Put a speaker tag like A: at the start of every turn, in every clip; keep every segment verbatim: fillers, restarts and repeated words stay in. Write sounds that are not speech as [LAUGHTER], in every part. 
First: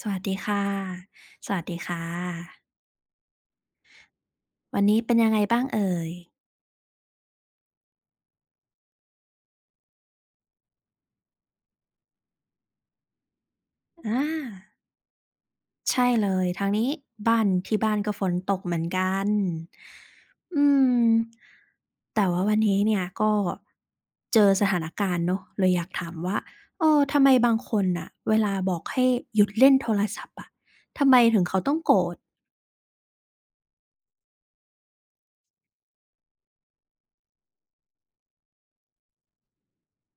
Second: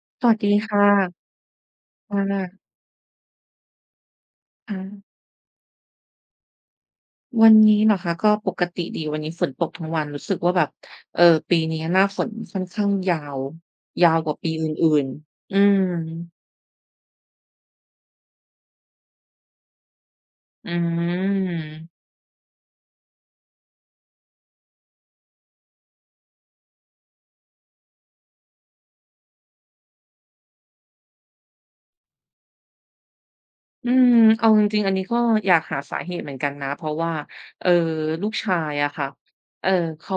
A: สวัส
B: ส
A: ดี
B: วัสดี
A: ค่ะ
B: ค่ะ
A: สวัสดีค่
B: ค
A: ะ
B: ่ะ
A: วั
B: ค่ะ
A: นนี้เป็นยังไงบ้างเอ่ย
B: วันนี้เหรอคะก็ปกติดีวันนี้ฝนตกทั้งวันรู้สึกว่าแบบเอ่อปีนี้หน้าฝนค่อนข้างยาวยาว
A: อา
B: กว่าปีอื่นๆอืม
A: ใช่เลย ทางนี้บ้านที่บ้านก็ฝนตกเหมือนกันอื
B: อื
A: ม
B: ม
A: แต่ว่าวันนี้เนี่ยก็เจอสถานการณ์เนาะเลยอยากถามว่าเออทำไมบางคนน่ะเวลาบอกให้หยุดเล่นโทรศัพท์อะทำไมถึงเขาต้องโกรธ
B: อืมเอาจริงๆอันนี้ก็อยากหาสาเหตุเหมือนกันนะเพราะว่าเอ่อลูกชายอะค่ะเอ่อเขา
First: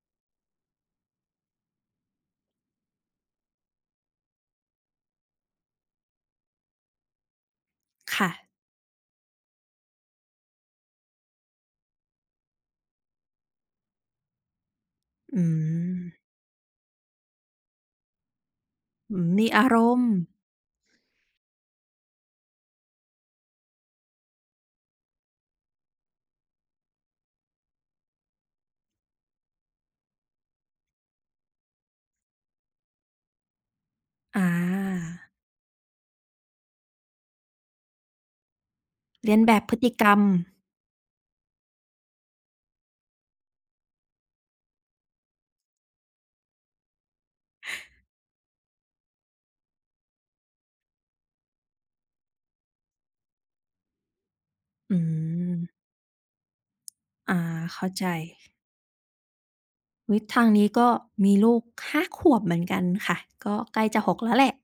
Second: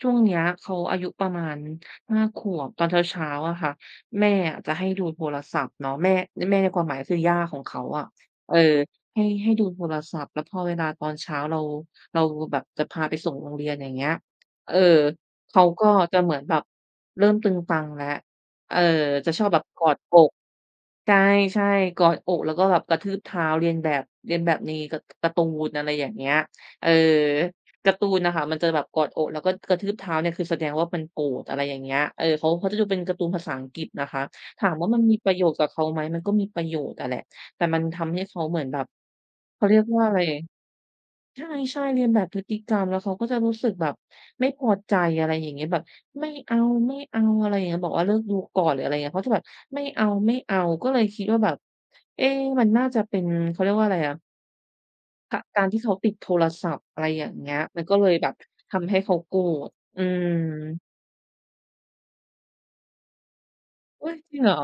B: ช่วงเนี้ยเขาอายุประมาณห้าขวบตอนเช้าๆอะค่ะแม่อะจะให้ดูโทรศัพท์เนาะแม่แม่ในความหมายคือย่าของเขาอะ
A: ค่ะ
B: เออให้ให้ดูโทรศัพท์แล้วพอเวลาตอนเช้าเราเราแบบจะพาไปส่งโรงเรียนอย่างเงี้ยเออ
A: อื
B: เขาก็
A: ม
B: จะเหมือนแบบเริ่มตึงตังแล้ว เออ
A: อืม
B: จะชอ
A: มี
B: บแบ
A: อา
B: บ
A: ร
B: กอด
A: มณ์
B: อกใช่ใช่กอดอกแล้วก็แบบกระทืบเท้าเลียนแบบเลียนแบบในกะการ์ตูนอะไรอย่างเงี้ยเออการ์ตูนน่ะค่ะมันจะแบบกอดอกแล้วก็กระทืบเท้าเนี่ยคือแสดงว่ามันโกรธอะไรอย่างเงี้ยเออเขาเขาจะดูเป็นการ์ตูนภาษาอังกฤษนะคะ
A: อ
B: ถามว่ามัน
A: า
B: มีประโยชน์กับเขาไหมมันก็มีประโยชน์อะแหละแต่มันทำให้เขาเหมือนแบบ
A: เลียนแบบ
B: เขา
A: พฤ
B: เรียก
A: ติก
B: ว่า
A: รร
B: อะไร
A: ม
B: ใช่ๆเลียนแบบพฤติกรรมแล้วเขาก็จะรู้สึกแบบไม่พอใจอะไรอย่างเงี้ยแบบไม่เอาๆอะไรอย่างเงี้ยบอกว่าเลิกดูก่อนหรืออะไรเงี้ยเขาจะแบบไม่เอาๆก็เลยคิดว่าแบบเอ๊มันน่าจะเป็นเขาเรียกว่าอะไรอะ
A: อื
B: กะ
A: ม
B: การที่เขาติดโทรศัพท์อะไรอย่าง
A: อ่า
B: เงี้ยมัน
A: เข้า
B: ก็
A: ใจ
B: เลยแบบทำให้เขาโกรธอื
A: อุ๊ย
B: ม
A: ทางนี้ก็มีลูกห้าขวบเหมือนกันค่ะก็ใกล้จะห
B: อุ๊ย
A: กแล้
B: จ
A: ว
B: ริง
A: แห
B: เหร
A: ละ
B: อ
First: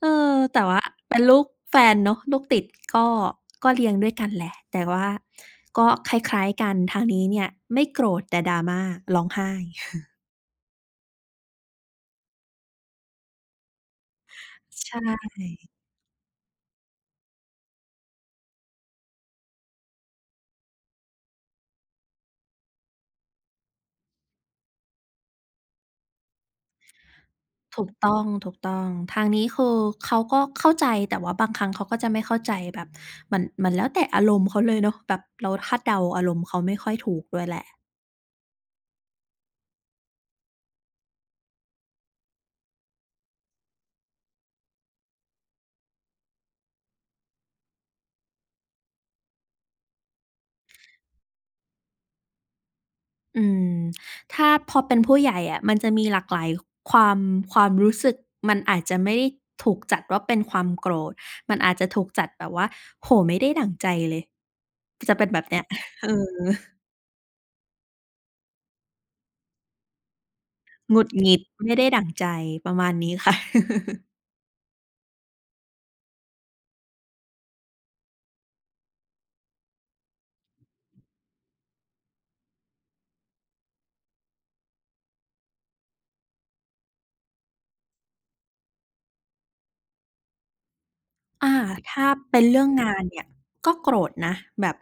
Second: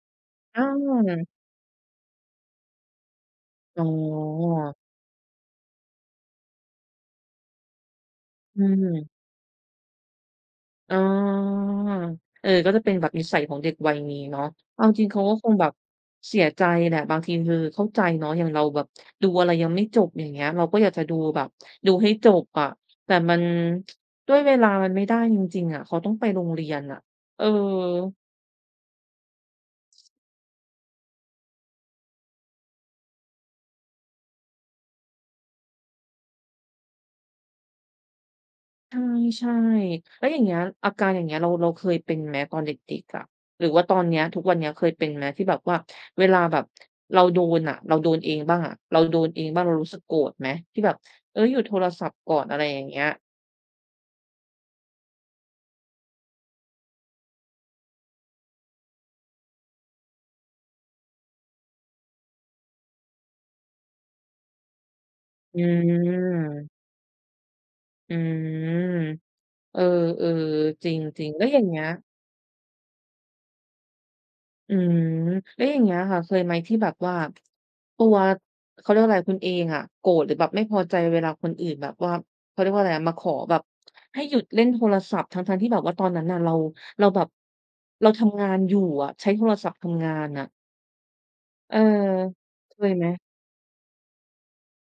A: เออ
B: อ
A: แต่ว่าเป็น
B: า
A: ลูกแฟนเนาะลูกติดก็ก็
B: อ๋อ
A: เลี้ยงด้วยกันแหละแต่ว่าก็คล้ายๆกันทางนี้เนี่ยไม่โกรธแต่
B: อื
A: drama ร้อ
B: ม
A: งไห้
B: อ๋อเออก็จะเป็นแบบนิสัยของเด็กวัยนี้เนาะเอา
A: ใ
B: จริงเขาก็
A: ช่
B: คงแบบเสียใจแหละบางทีคือเข้าใจเนาะอย่างเราแบบดูอะไรยังไม่จบอย่างเงี้ย เราก็อยากจะดูแบบดูให้จบอะ แต่มันด้วยเวลามันไม่ได้จริงๆอะ เขาต้องไปโรงเรียนอะเออ
A: ถูกต้องถูกต้องทางนี้คือเขาก็เข้าใจแต่ว่าบางครั้งเขาก็จะไม่เข้าใจแบบมันมันแล้วแต่อารมณ์เขาเลยเนาะแบบเราคาดเดาอารมณ์เขาไม่ค่อยถูกด้วยแหละ
B: ใช่ๆแล้วอย่างเงี้ยอาการอย่างเงี้ยเราเราเคยเป็นไหมตอนเด็กๆอะหรือว่าตอนเนี้ยทุกวันเนี้ยเคยเป็นไหมที่แบบว่าเวลาแบบเราโดนอะเราโดนเองบ้างอะเราโดนเองบ้างเรารู้สึกโกรธไหมที่แบบเฮ้ยหยุดโทรศัพท์ก่อนอะไรอย่างเงี้ย
A: อืมถ้าพอเป็นผู้ใหญ่อะมันจะมีหลากหลายความความรู้สึกมันอาจจะไม่ได้ถูกจัดว่าเป็นความโกรธมันอาจจะถูกจัดแบบว่าโอ้โฮไม่ได้ดั่งใจเลยจะเป็นแบบ
B: อื
A: เนี้ย [LAUGHS] เออ
B: มอืมเออๆจ
A: หงุดห
B: ริง
A: งิ
B: ๆ
A: ด
B: แล้วอย่าง
A: ไม่
B: เงี้
A: ได้
B: ย
A: ดั่งใจประมาณนี้ค่ะ [LAUGHS]
B: อืมแล้วอย่างเงี้ยค่ะเคยไหมที่แบบว่าตัวเขาเรียกว่าอะไรคุณเองอะโกรธหรือแบบไม่พอใจเวลาคนอื่นแบบว่าเขาเรียกว่าอะไรอะมาขอแบบให้หยุดเล่นโทรศัพท์ทั้งๆที่แบบว่าตอนนั้นน่ะเราเราแบบเราทำงานอยู่อะใช้โทรศัพท์ทำงานน่ะ
A: อา
B: เออ
A: ถ้าเป็นเรื่อง
B: เคย
A: งาน
B: ไหม
A: เนี่ยก็โกรธนะแบบ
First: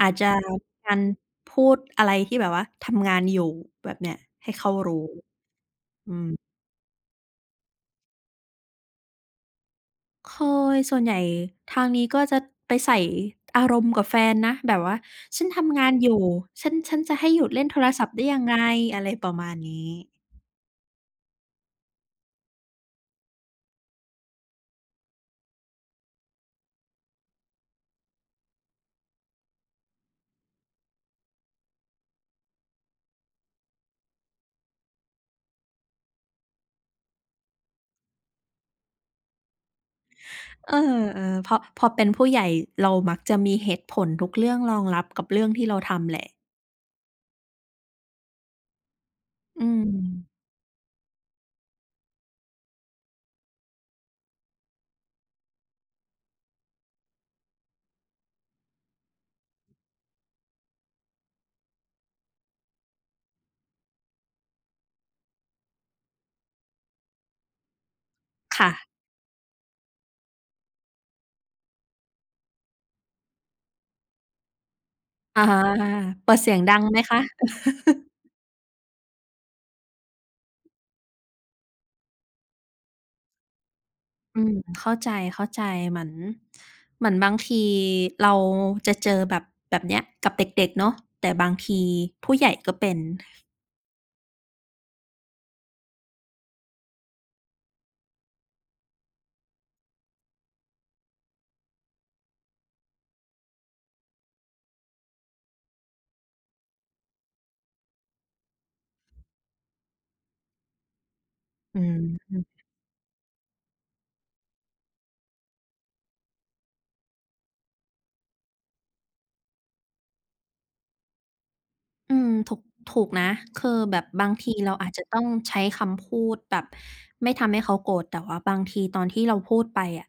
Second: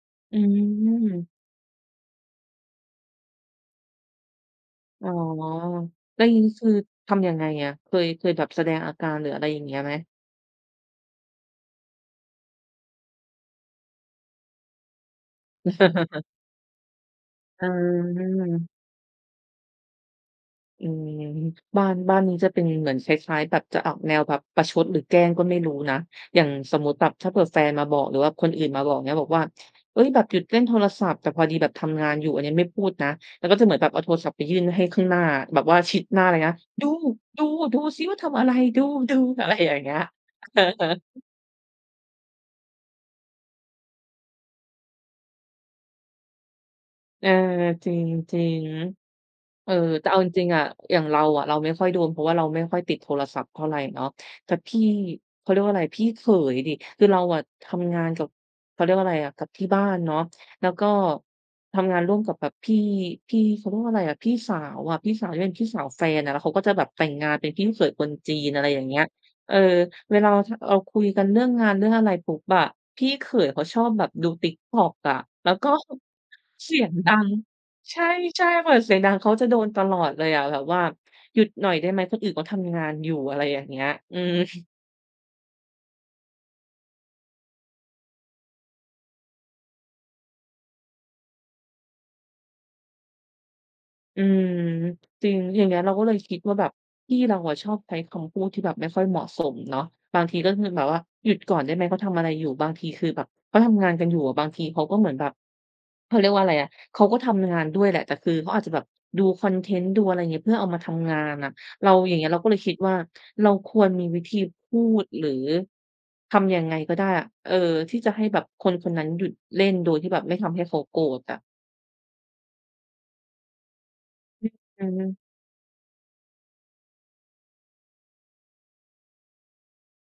A: อาจจะ
B: อื
A: มีการ
B: ม
A: พูดอะไรที่แบบว่าทำงานอยู่แบบเนี้ยให้เขารู้
B: อ๋อ
A: อื
B: แล้วอย่างงี้
A: ม
B: คือทำยังไงอะเคยเคยแบบแสดงอาการหรืออะไรอย่างเงี้ยไหม
A: เคยส่วนใหญ่ทางนี้ก็จะไปใส่อารมณ์กับแฟนนะแบบว่าฉันทำงานอยู่
B: [LAUGHS]
A: ฉันฉันจะให้หยุดเล่น
B: อา
A: โทรศัพท์ได้ยังไงอะไรประมาณนี้
B: อืมบ้านบ้านนี้จะเป็นเหมือนคล้ายๆแบบจะออกแนวแบบประชดหรือแกล้งก็ไม่รู้นะอย่างสมมุติแบบถ้าเผื่อแฟนมาบอกหรือว่าคนอื่นมาบอกเงี้ยบอกว่าเฮ้ยแบบหยุดเล่นโทรศัพท์แต่พอดีแบบทำงานอยู่อันนี้ไม่พูดนะแล้วก็จะเหมือนแบบเอาโทรศัพท์ไปยื่นให้ข้างหน้าแบบว่าชิดหน้าเลยนะดูดูดูซิว่าทำอะไรดูดูอะไรอย่างเงี้ยอะ
A: เอ
B: ฮะ
A: อๆพอพอเป็นผู้ใหญ่เรามักจะมีเหตุผลทุกเรื่องรองรับกับเรื่องที่เราทำแหละ
B: เออจริงจริง
A: อื
B: เออ
A: ม
B: แต่เอาจริงๆอะอย่างเราอะเราไม่ค่อยโดนเพราะว่าเราไม่ค่อยติดโทรศัพท์เท่าไรเนาะแต่พี่เขาเรียกว่าอะไรพี่เขยดิคือเราอะทำงานกับเขาเรียกว่าอะไรอะกับที่บ้านเนาะแล้วก็ทำงานร่วมกับแบบพี่พี่เขาเรียกว่าอะไรอะพี่สาวอะพี่สาวที่เป็นพี่สาวแฟนอะแล้วเขาก็จะแบบแต่งงานเป็นพี่เขยคนจีนอะไรอย่าง
A: ค่ะ
B: เงี้ยเออเวลาเราทเราคุยกันเรื่องงานเรื่องอะไรปุ๊บอะพี่เขยเขาชอบแบบดู TikTok อะ
A: อา
B: แล้วก็
A: เปิดเสียงดั
B: เสี
A: ง
B: ยง
A: ไหม
B: ดั
A: คะ
B: งใช่ๆเปิดเสียงดังเขาจะโดนตลอดเลยอะแบบว่าหยุดหน่อยได้ไหมคนอื่นเขาทำงานอยู่อะไรอย่างเงี้ยอืม
A: อืมเข้าใจๆเหมือนเหมือนบางทีเราจะเจอแบบแบบเนี้ยกับเด็กๆเนาะแต่บางทีผู้ใหญ่ก็เป็น
B: อืมจริงอย่างเงี้ยเราก็เลยคิดว่าแบบพี่เราอะชอบใช้คำพูดที่แบบไม่ค่อยเหมาะสมเนาะบางทีก็คือแบบว่าหยุดก่อนได้ไหมเขาทำอะไรอยู่บางทีคือแบบเขาทำงานกันอยู่อะบางทีเขาก็เหมือนแบบ เขาเรียกว่าอะไรอะเขาก็ทำงานด้วยแหละ แต่คือเขาอาจจะแบบดูคอนเทนต์ดูอะไรอย่างเงี้ยเพื่อเอามาทำงานน่ะ
A: อื
B: เราอย่างเงี้ย
A: ม
B: เราก็เลยคิดว่าเราควรมีวิธีพูดหรือทำยังไงก็ได้อะเออที่จะให้แบบคนคนนั้นหยุดเล่นโดยที่แบบไม่ทำให้เขาโกรธอะ
A: อืมถูกถูกนะคือแบบบางทีเรา
B: อื
A: อา
B: อ
A: จจะ
B: ฮึ
A: ต้องใช้คำพูดแบบไม่ทำให้เขาโกรธแต่ว่าบางทีตอนที่เราพูดไปอะ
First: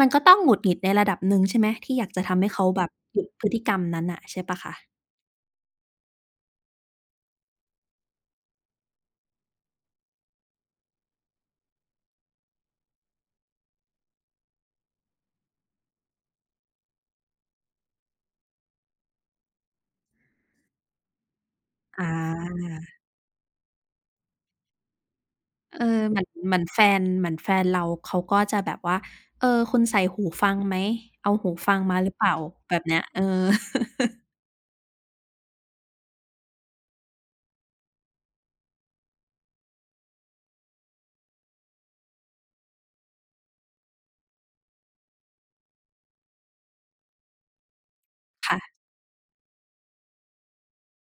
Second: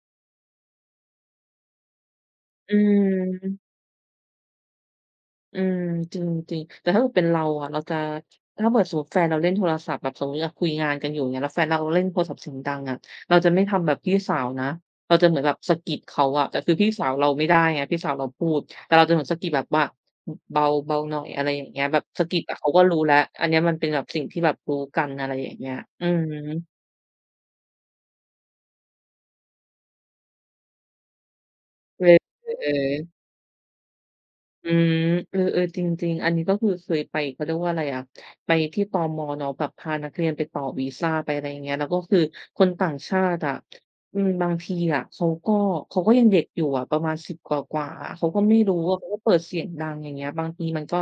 A: มันก็ต้องหงุดหงิดในระดับหนึ่งใช่ไหมที่อยากจะทำให้เขา
B: อื
A: แบบหยุดพฤติก
B: ม
A: รรมนั้นน่ะใช่เปล่าคะ
B: อืมจริงจริงแต่ถ้าเกิดเป็นเราอะเราจะถ้าเกิดสมมุติแฟนเราเล่นโทรศัพท์แบบสมมุติอะคุยงานกันอยู่อย่างเงี้ยแล้วแฟนเราเล่นโทรศัพท์เสียงดังอะเราจะไม่ทำแบบพี่สาวนะเราจะเหมือนแบบสะกิดเขาอะแต่คือพี่สาวเราไม่ได้ไงพี่สาวเราพูดแต่เราจะเหมือนสะกิดแบบว่าเบาเบาหน่อยอะไรอย่างเงี้ยแบบ
A: อา
B: สะกิดอะเขาก็รู้แล้วอันเนี้ยมันเป็นแบบสิ่งที่แบบรู้กันอะไรอย่างเงี้ย
A: เออ
B: อื
A: เห
B: อ
A: มือน
B: ฮึ
A: เหมือนแฟนเหมือนแฟนเราเขาก็จะแบบว่าเออคุณใส่หูฟังไหมเอาหูฟังมา
B: เอ
A: ห
B: อ
A: รือเปล่า
B: เออ
A: แบบเนี้ยเออ [LAUGHS]
B: อืมเออๆจริงๆอันนี้ก็คือเคยไปเขาเรียกว่าอะไรอะไปที่ตมเนาะแบบพานักเรียนไปต่อวีซาไปอะไรอย่างเงี้ยแล้วก็คือคนต่างชาติอะอืมบางทีอะเขาก็เขาก็ยังเด็กอยู่อะประมาณสิบกว่าๆอะเขาก็ไม่รู้
A: ค่ะ
B: อะเขาก็เปิดเสียงดังอย่างเงี้ยบางทีมันก็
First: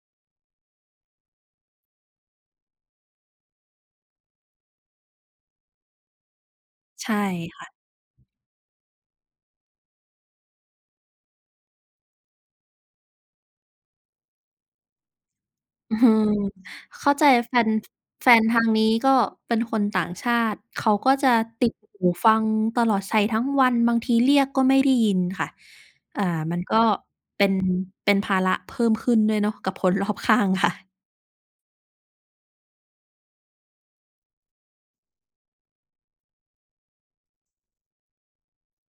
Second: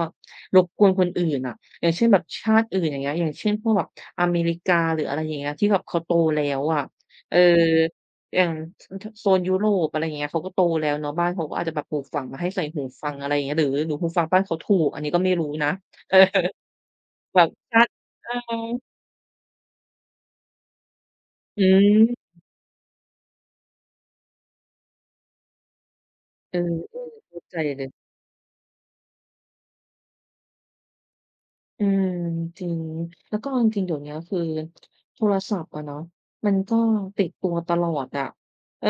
B: รบกวนคนอื่นอะอย่างเช่นแบบชาติอื่นอย่างเงี้ยอย่างเช่นพวกแบบอเมริกาหรืออะไรอย่างเงี้ยที่แบบเขาโตแล้วอะ
A: ใช่
B: เออ
A: ค่ะ
B: อย่างทโซนยุโรปอะไรอย่างเงี้ยเขาก็โตแล้วเนาะบ้านเขาก็อาจจะแบบปลูกฝังมาให้ใส่หูฟังอะไรอย่างเงี้ยหรือหรือหูฟังบ้านเขาถูกอันนี้ก็ไม่รู้นะ
A: อื
B: [LAUGHS] เออ
A: มเข้าใจ
B: แบบ
A: แฟน
B: ชาติ
A: แฟ
B: เอ
A: นทางนี้
B: อ
A: ก็เป็นคนต่างชาติเขาก็จะ
B: อื
A: ติดหู
B: ม
A: ฟังตลอดใส่ทั้งวันบางทีเรียกก็ไม่ได้ยินค่ะอ่า
B: เอ
A: มั
B: อ
A: นก็
B: ๆเข้า
A: เป็น
B: ใจเลย
A: เป็นภาระเพิ่มขึ้นด้วยเนาะกับคนรอบข้างค่ะ
B: อืมจริงแล้วก็เอาจริงๆเดี๋ยวเนี้ยคือโทรศัพท์อะเนาะมันก็ติดตัวตลอดอะเออ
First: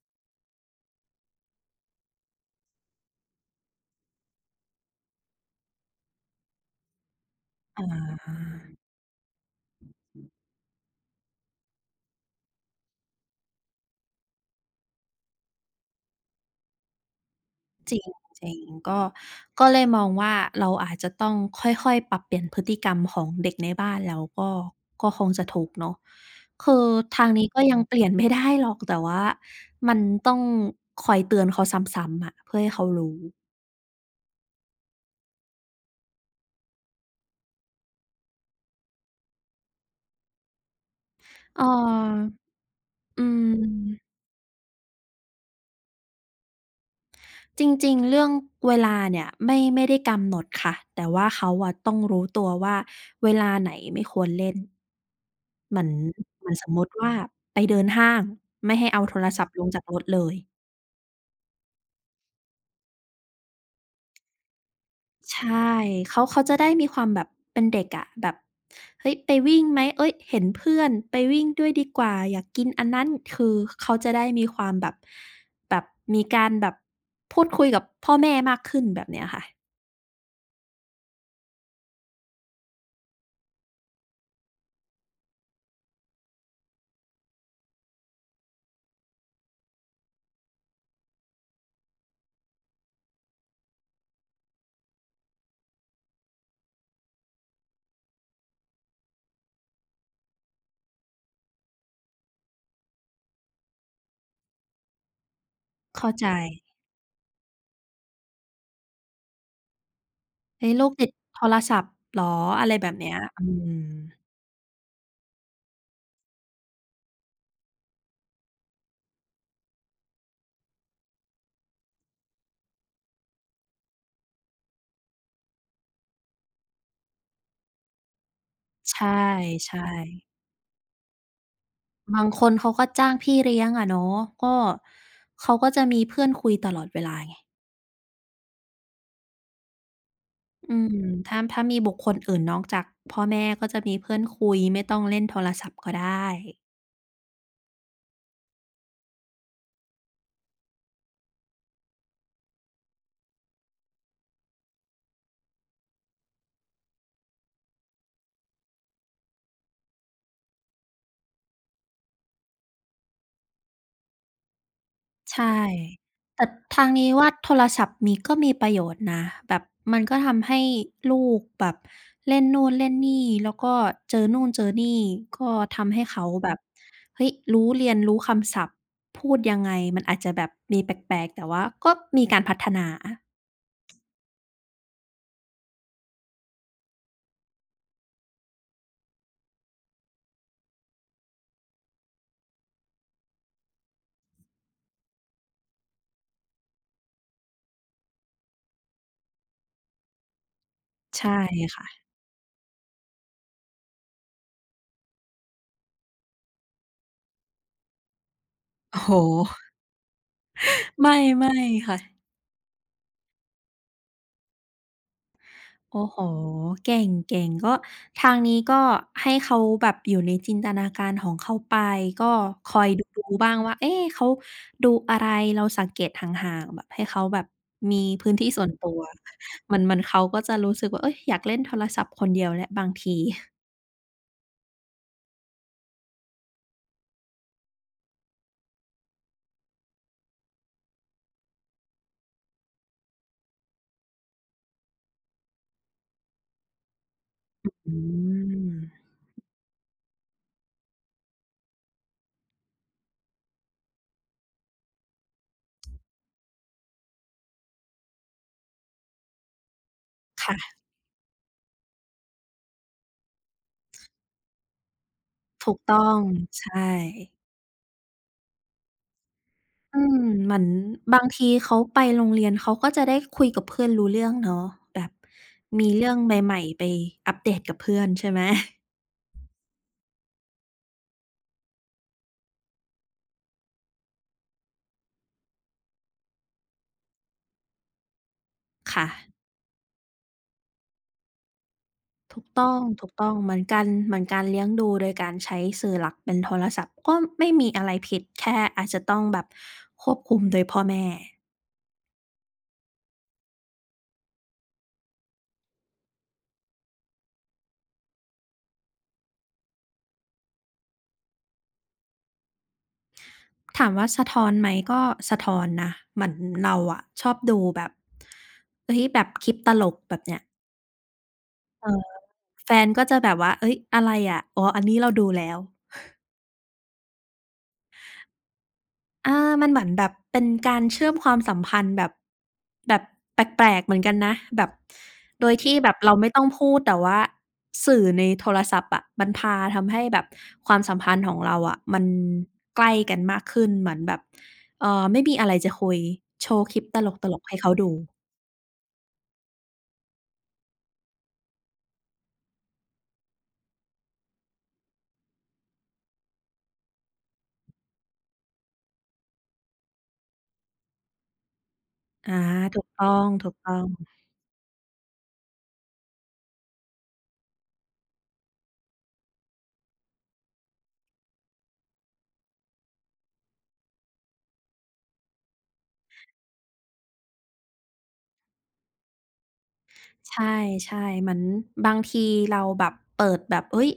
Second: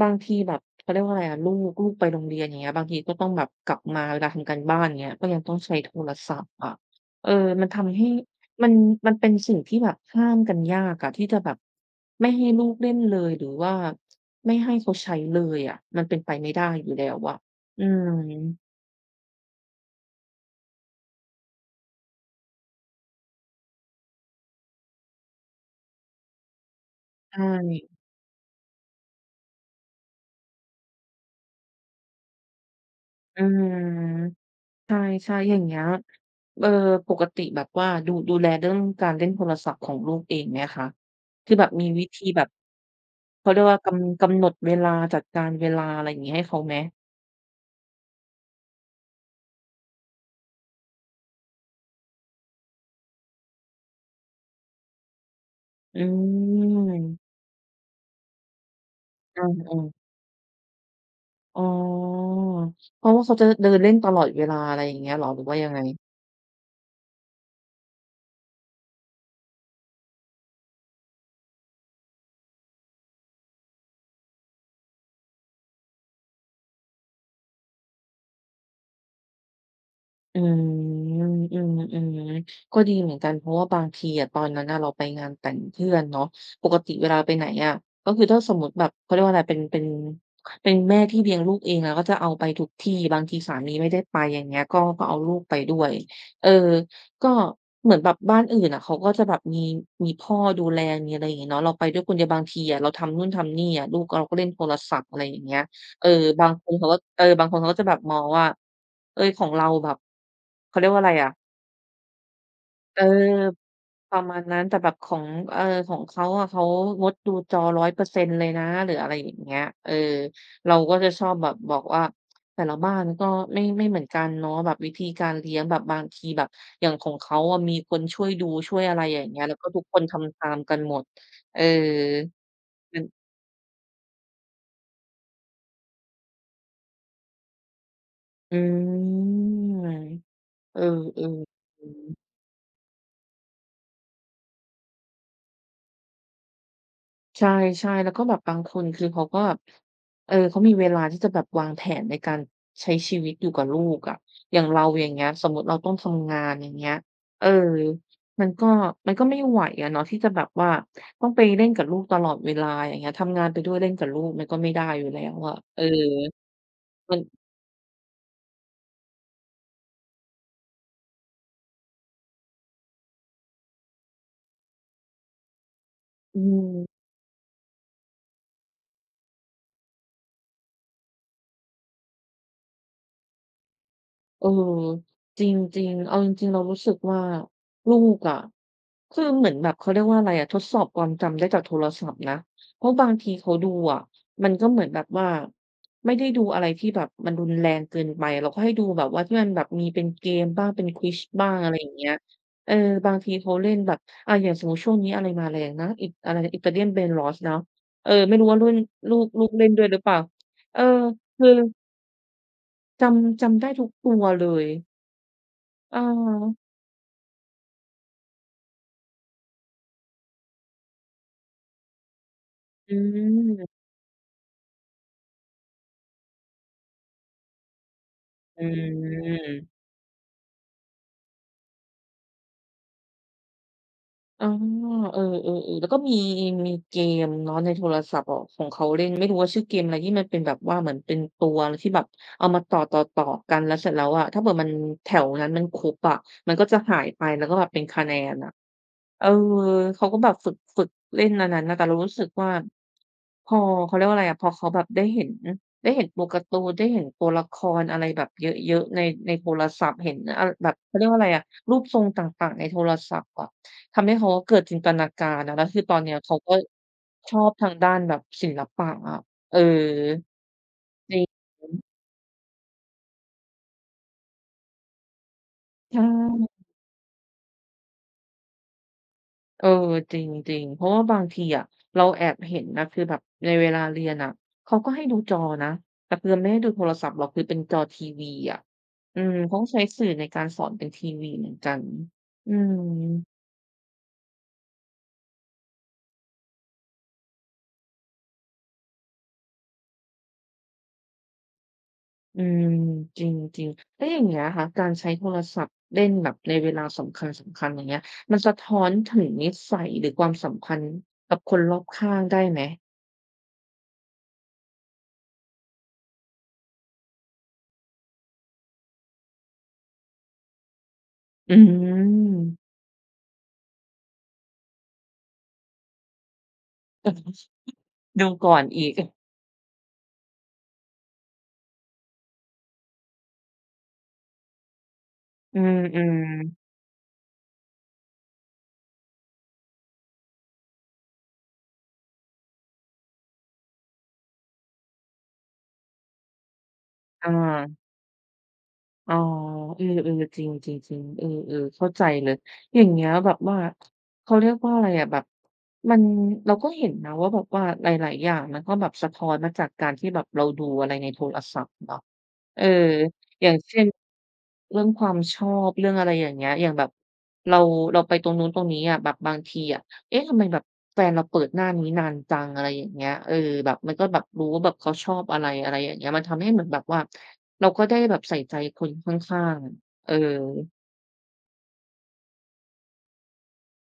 B: บางทีแบบเขาเรียกว่าอะไรอะลูกลูกไปโรงเรียนอย่างเงี้ยบางทีก็ต้องแบบกลับมาเวลาทำการบ้านอย่างเงี้ยก็ยังต้องใช้โทรศัพท์อะเออมันทำให้มันมันเป็นสิ่งที่แบบห้ามกันยากอะที่จะแบบไม่ให้ลูกเล่นเลยหรือว่าไม่ให้เขาใช้เลยอะมันเป็นไปไม่ได้อยู่แล้วอะอื
A: จริ
B: ม
A: งจริงก็ก็เลยมองว่าเราอาจจะต้องค่อยๆปรับเปลี่ยนพฤติกรรมของเด็กในบ้านแล้วก็ก็คงจะถูกเนาะคือทาง
B: ใช
A: นี้ก็ยังเป
B: ่
A: ลี่ยนไม่ได้หรอกแต่ว่ามันต้องคอยเตือนเขาซ้ำๆอะเพื่อให้เขารู้
B: อืม ใช่ๆอย่างเงี้ยเอ่อปกติแบบว่าดูดูแลเรื่องการเล่นโทรศัพท์ของลูกเองไหมคะคือ
A: เอ่
B: แบบมีวิธี
A: อ
B: แบบ
A: อื
B: เขา
A: ม
B: เรียกว่ากำกำหนดเวลาจัดการเวลาอะไรอย่างงี้ให้เขาไหม
A: จริงๆเรื่องเวลาเนี่ยไม่ไม่ได้กำหนดค่ะแต่ว่าเขาอะต้องรู้ตัวว่าเวลาไหนไม่ควรเล่น เหมือน
B: อื
A: เหมือนสมมุติว่า
B: ม
A: ไปเดินห้างไม่ให้เอาโทร
B: อ
A: ศัพท์ลง
B: า
A: จาก
B: ๆ
A: รถเลย
B: อ๋อเพราะว่าเขาจะเดินเล่นตลอดเวลาอะไรอย่างเงี้ยเหรอห
A: ใช
B: รือว่ายั
A: ่
B: งไง
A: เขาเขาจะได้มีความแบบเป็นเด็กอะแบบเฮ้ยไปวิ่งไหมเฮ้ยเห็นเพื่อนไปวิ่งด้วยดีกว่าอยากกินอันนั้นคือเขาจะได้มีความแบบแบบมีการแบบพูดคุยกับพ่อแม่มากขึ้นแบบเนี้ยค่ะ
B: อืมอืมอืมก็ดีเหมือนกันเพราะว่าบางทีอะตอนนั้นน่ะเราไปงานแต่งเพื่อนเนาะปกติเวลาไปไหนอะก็คือถ้าสมมุติแบบเขาเรียกว่าอะไรเป็นเป็นเป็นแม่ที่เลี้ยงลูกเองเราก็จะเอาไปทุกที่บางทีสามีไม่ได้ไปอย่างเงี้ยก็ก็เอาลูกไปด้วยเออก็เหมือนแบบบ้านอื่นอะเขาก็จะแบบมีมีพ่อดูแลมีอะไรอย่างงี้เนาะเราไปด้วยคนเดียวบางทีอะเราทำนู่นทำนี่อะลูกเราก็เล่นโทรศัพท์อะไรอย่างเงี้ย เอ
A: เข้า
B: อ
A: ใจ
B: บางคนเขาก็เออบางคนเขาก็จะแบบมองว่าเฮ้ยของเราแบบ
A: เฮ้ย
B: เขาเรี
A: ลู
B: ยก
A: ก
B: ว่า
A: ติ
B: อะ
A: ด
B: ไรอะ
A: โทรศัพท์เหรออะไรแบบ
B: เอ
A: เนี้ยอื
B: อ
A: ม
B: ประมาณนั้นแต่แบบของเออของเขาอะเขางดดูจอหนึ่งร้อยเปอร์เซ็นต์เลยนะหรืออะไรอย่างเงี้ยเออเราก็จะชอบแบบบอกว่าแต่ละบ้านก็ไม่ไม่เหมือนกันเนาะแบบวิธีการเลี้ยงแบบบางทีแบบอย่างของเขาอะมีคนช่วยดูช่วย
A: ใช
B: อะไรอย่างเงี้ยแล้วก็ทุก
A: ่
B: คน
A: ๆ
B: ทำตามกันหมดเออ
A: บางคนเขาก็
B: มัน
A: จ้างพี่เลี้ยงอะเนาะก็เขาก็จะมีเพื่อนคุยตลอดเวลาไง
B: อืม
A: อื
B: เออ
A: ม
B: ๆอื
A: ถ้าถ้ามีบุคคล
B: ม
A: อื่นนอกจากพ่อแม่ก็จะมีเพื่อนคุยไม่ต้องเล่นโทรศัพท์ก็ได้
B: ใช่ๆแล้วก็แบบบางคนคือเขาก็แบบเออเขามีเวลาที่จะแบบวางแผนในการใช้ชีวิตอยู่กับลูกอะอย่างเราอย่างเงี้ยสมมุติเราต้องทำงานอย่างเงี้ยเออมันก็มันก็ไม่ไหวอะเนาะที่จะแบบว่าต้องไปเล่นกับลูกตลอดเวลาอย่างเงี้ยทำงานไปด้วยเล่นกับลูกมันก็ไม่ได้อยู่แล้ว
A: ใช่
B: อะเออ
A: แต่ทางนี้
B: มัน
A: ว่าโทรศัพท์มีก็มีประโยชน์นะแบบมันก็ทำให้ลูกแบบเล่นนู่นเล่นนี่แล้วก็เจอนู่นเจอนี่ก็ทำให้เขา
B: อื
A: แบบ
B: ม
A: เฮ้ยรู้เรียนรู้คำศัพท์พูดยังไงมันอาจจะแบบมีแปลกๆแต่ว่าก็มีการพัฒนา
B: เออจริงๆเอาจริงๆเรารู้สึกว่าลูกอะคือเหมือนแบบเขาเรียกว่าอะไรอะทดสอบความจำได้จากโทรศัพท์นะเพราะบางทีเขาดูอะมันก็เหมือนแบบว่าไม่ได้ดูอะไรที่แบบมันรุนแรงเกินไปเราก็ให้ดูแบบว่าที่มันแบบมีเป็นเกมบ้างเป็นควิซ
A: ใช่
B: บ้างอะไรอย่าง
A: ค่ะ
B: เงี้ยเออบางทีเขาเล่นแบบอาอย่างสมมุติช่วงนี้อะไรมาแรงนะอิอะไร Italian Brain Rot เนาะเออไม่รู้ว่ารุ่น
A: โอ้โฮ
B: ลูกลูกเล่นด้วยหรือเปล่าเออ
A: ไม่
B: คือ
A: ไม่ค่ะ
B: จำจำได้ทุกตัวเลย เอ๋อ
A: โอ้โฮเก่งเก่งก็ทางนี้ก็ให้เขาแบบอยู่ในจินตนาการของเขาไปก็คอย
B: ฮึ
A: ดูๆบ้างว่า
B: ม
A: เอ๊เขาดูอะไรเราสังเกตห่างๆแบบให้เขาแบบมีพื้นที่
B: ฮึ
A: ส่วนตัวมัน
B: ม
A: มันเขาก็จะรู้สึกว่าเฮ้ยอยากเล่นโทรศัพท์คนเดียวแล้วบางที
B: อ๋อเออเออเออแล้วก็มีมีเกมเนาะในโทรศัพท์อะของเขาเล่นไม่รู้ว่าชื่อเกมอะไรที่มันเป็นแบบว่าเหมือนเป็นตัวที่แบบเอามาต่อๆๆกันแล้วเสร็จแล้วอะถ้าเผื่อมันแถวนั้นมันครบอะมันก็จะหายไปแล้วก็แบบเป็น
A: อื
B: คะแนนอะ
A: ม
B: เออเขาก็แบบฝึกฝึกเล่นอันนั้นน่ะแต่เรารู้สึกว่าพอเขาเรียกว่าอะไรอะพอเขาแบบได้เห็นได้เห็นตัวการ์ตูนได้เห็นตัวละครอะไรแบบเยอะๆในในโทรศัพท์เห็นอะแบ
A: ค่ะ
B: บเขาเรียกว่าอะไรอะรูปทรงต่างๆในโทรศัพท์อะ ทำให้เขาเกิดจินตนาการนะแล้ว
A: ถูก
B: คือตอน
A: ต้อ
B: เนี้ย
A: ง
B: เขาก็
A: ใช่
B: ชอบทางด้านแบบศิลปะอะเออ
A: อืมเหมือน
B: จ
A: บา
B: ริ
A: ง
B: ง
A: ทีเขาไปโรงเรียนเขาก็จะได้คุยกับเพื่อนรู้เรื่องเนาะแบบมี
B: ใช่
A: เรื่องใหม่ๆไปอัปเดตกับเพื่อนใช่ไหม [LAUGHS]
B: เออจริงๆเพราะว่าบางทีอะเราแอบเห็นนะคือแบบในเวลาเรียนอะเขาก็ให้ดูจอนะแต่คือไม่ให้ดูโทรศัพท์หรอกคือเป็นจอทีวีอะ
A: ค
B: อืม
A: ่ะ
B: เขาก็ใช้สื่อในการสอนเป็นทีวีเหมือนกัน
A: ถูก
B: อื
A: ต้อ
B: ม
A: งถูกต้องเหมือนกันเหมือนการเลี้ยงดูโดยการใช้สื่อหลักเป็นโทรศัพท์ก็ไม่มีอะไรผิดแค่อาจจะต้องแบบควบคุมโดยพ่อแม่
B: อืมจริงจริงแล้วอย่างเงี้ยค่ะการใช้โทรศัพท์เล่นแบบในเวลาสำคัญสำคัญอย่างเงี้ยมันสะท้อนถึงนิสัยหรือความสัมพันธ์กับคนรอบข้างได้ไหม
A: ถามว่าสะท้อนไหมก็สะท้อนนะเหมือนเราอะชอบดูแบบเฮ้ยแบบคลิปตลกแบบเนี้ย
B: อื
A: เออ
B: ม
A: แฟนก็จะแบบว่าเฮ้ยอะไรอะอ๋ออันนี้เราดูแล้ว
B: ดูก่อนอีก
A: อามันเหมือนแบบเป็นการเชื่อมความสัมพันธ์แบบแบบแปลกๆเหมือนกันนะแบบโดย
B: อื
A: ที่แบบเราไม่ต้อง
B: ม
A: พูดแต่ว่าสื่อในโทรศัพท์อะมันพาทำให้แบบความสัมพันธ์ของเราอะมันใกล้กันมากขึ้นเหมือนแบบเอ่อไม่มีอะไรจะคุยโชว์คลิปต
B: ๆอา
A: ลกๆให้เขาดู
B: อ๋อเออๆจริงจริงจริงเออๆเข้าใจเลยอย่างเงี้ยแบบว่าเขาเรียกว่าอะไรอะแบบมันเราก็เห็นนะว่าแบบว่าหลายๆอย่างมันก็แบบสะท้อนมาจากการที่แบบเราดูอะไรในโทรศัพท์เนาะ
A: อา
B: เออ
A: ถูกต้
B: อย่าง
A: อ
B: เช่
A: ง
B: น
A: ๆ
B: เรื่องความชอบเรื่องอะไรอย่างเงี้ยอย่างแบบเราเราไปตรงนู้นตรงนี้อะแบบบางทีอะเอ๊ะทำไมแบบแฟนเราเปิดหน้านี้นานจังอะไรอย่างเงี้ยเออแบบมันก็แบบรู้ว่าแบบเขาชอบอะไรอะไรอย่างเงี้ยมันทำให้เหมือนแบบว่าเราก็ได้แบบใส่ใจคนข้างๆเออ
A: ใช่ใช่เหมือนบางทีเราแบบเปิดแบบเฮ้ย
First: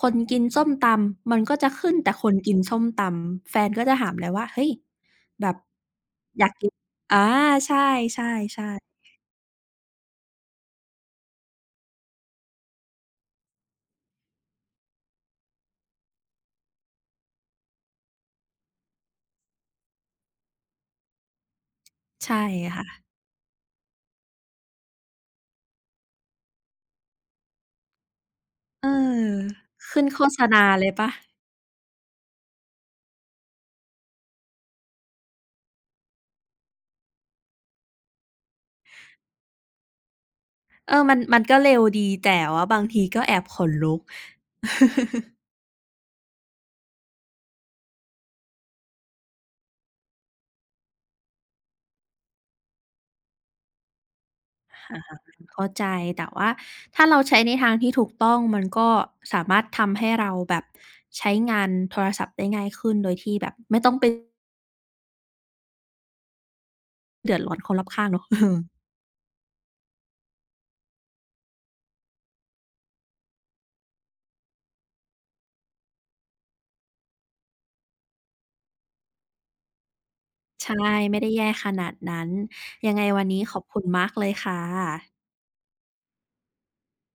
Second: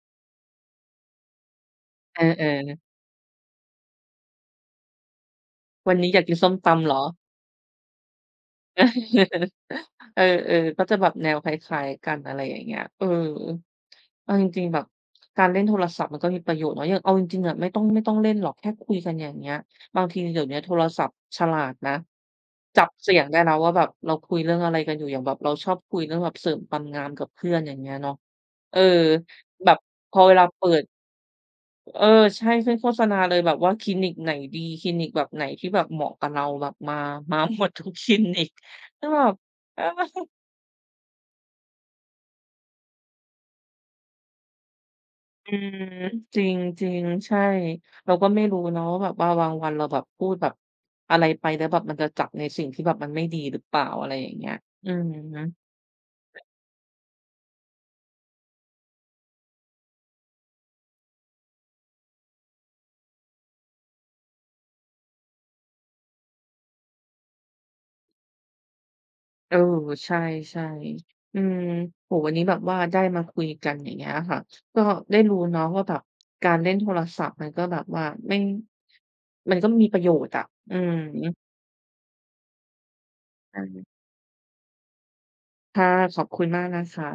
A: คนกินส้มตำมันก็จะขึ้นแต่
B: เอ
A: คนกิน
B: อ
A: ส้มต
B: ๆ
A: ำแฟนก็จะถามแลยวว่าเฮ้ยแบบ
B: วันนี้อยากกิน
A: อยา
B: ส้
A: ก
B: ม
A: กิน
B: ตำเหรอ
A: อาใช่ๆๆ
B: เออเออๆก็จะแบบแนวคล้ายๆกันอะไรอย่างเงี้ยเออเอาจริงๆแบบการเล่นโทรศัพท์มันก็มีประโยชน์เนาะอย่างเอาจริงๆอะไม่ต้องไม่ต้องเล่นหรอกแค่คุยกันอย่างเงี้ยบางทีเดี๋ยวเนี้ยโทรศัพท์ฉลาดนะ
A: ใช่
B: จับ
A: ค่ะ
B: เสียงได้แล้วว่าแบบเราคุยเรื่องอะไรกันอยู่อย่างแบบเราชอบคุยเรื่องแบบเสริมความงามกับเพื่อนอย่างเงี้ยเนาะเออ
A: เออ
B: แบบ
A: ขึ้น
B: พ
A: โฆ
B: อเว
A: ษ
B: ลา
A: ณา
B: เปิด
A: เลยเปล่า
B: เออใช่ขึ้นโฆษณาเลยแบบว่าคลินิกไหนดีคลินิกแบบไหนที่แบบเหมาะกับเราแบบมามาหมดทุกคลินิกคือแบบเออ
A: เออมันมันก็เร็วดีแต่ว่าบางทีก็แอบขนลุก [LAUGHS]
B: อืมจริงๆใช่เราก็ไม่รู้เนาะว่าแบบว่าบางวันเราแบบพูดแบบอะไรไปแล้วแบบมันจะจับในสิ่งที่แบบมันไม่ดีหรือเปล่าอะไรอย่างเงี้ยอือ
A: ค่ะ
B: ฮึ
A: เข้าใจแต่ว่าถ้าเราใช้ในทางที่ถูกต้องมันก็สามารถทำให้เราแบบใช้งานโทรศัพท์ได้ง่ายขึ้นโดยที่แบบไม่ต้องไป เดือดร้อนคนรอบข้างเนาะ [LAUGHS]
B: เออใช่ๆอืมโอ้โฮวันนี้แบบว่าได้มาคุยกันอย่างเงี้ยค่ะก็ได้รู้เนาะว่าแบบการเล่นโทรศัพท์มันก็แบบว่าไม่มันก็มีประโยชน์อะ
A: ใช่
B: อืม
A: ไม่ได้แย่ขนาดนั้นยังไงวันนี้ขอ
B: ใช่
A: บคุณมากเลยค่ะ
B: ค่ะขอบคุณมากนะคะ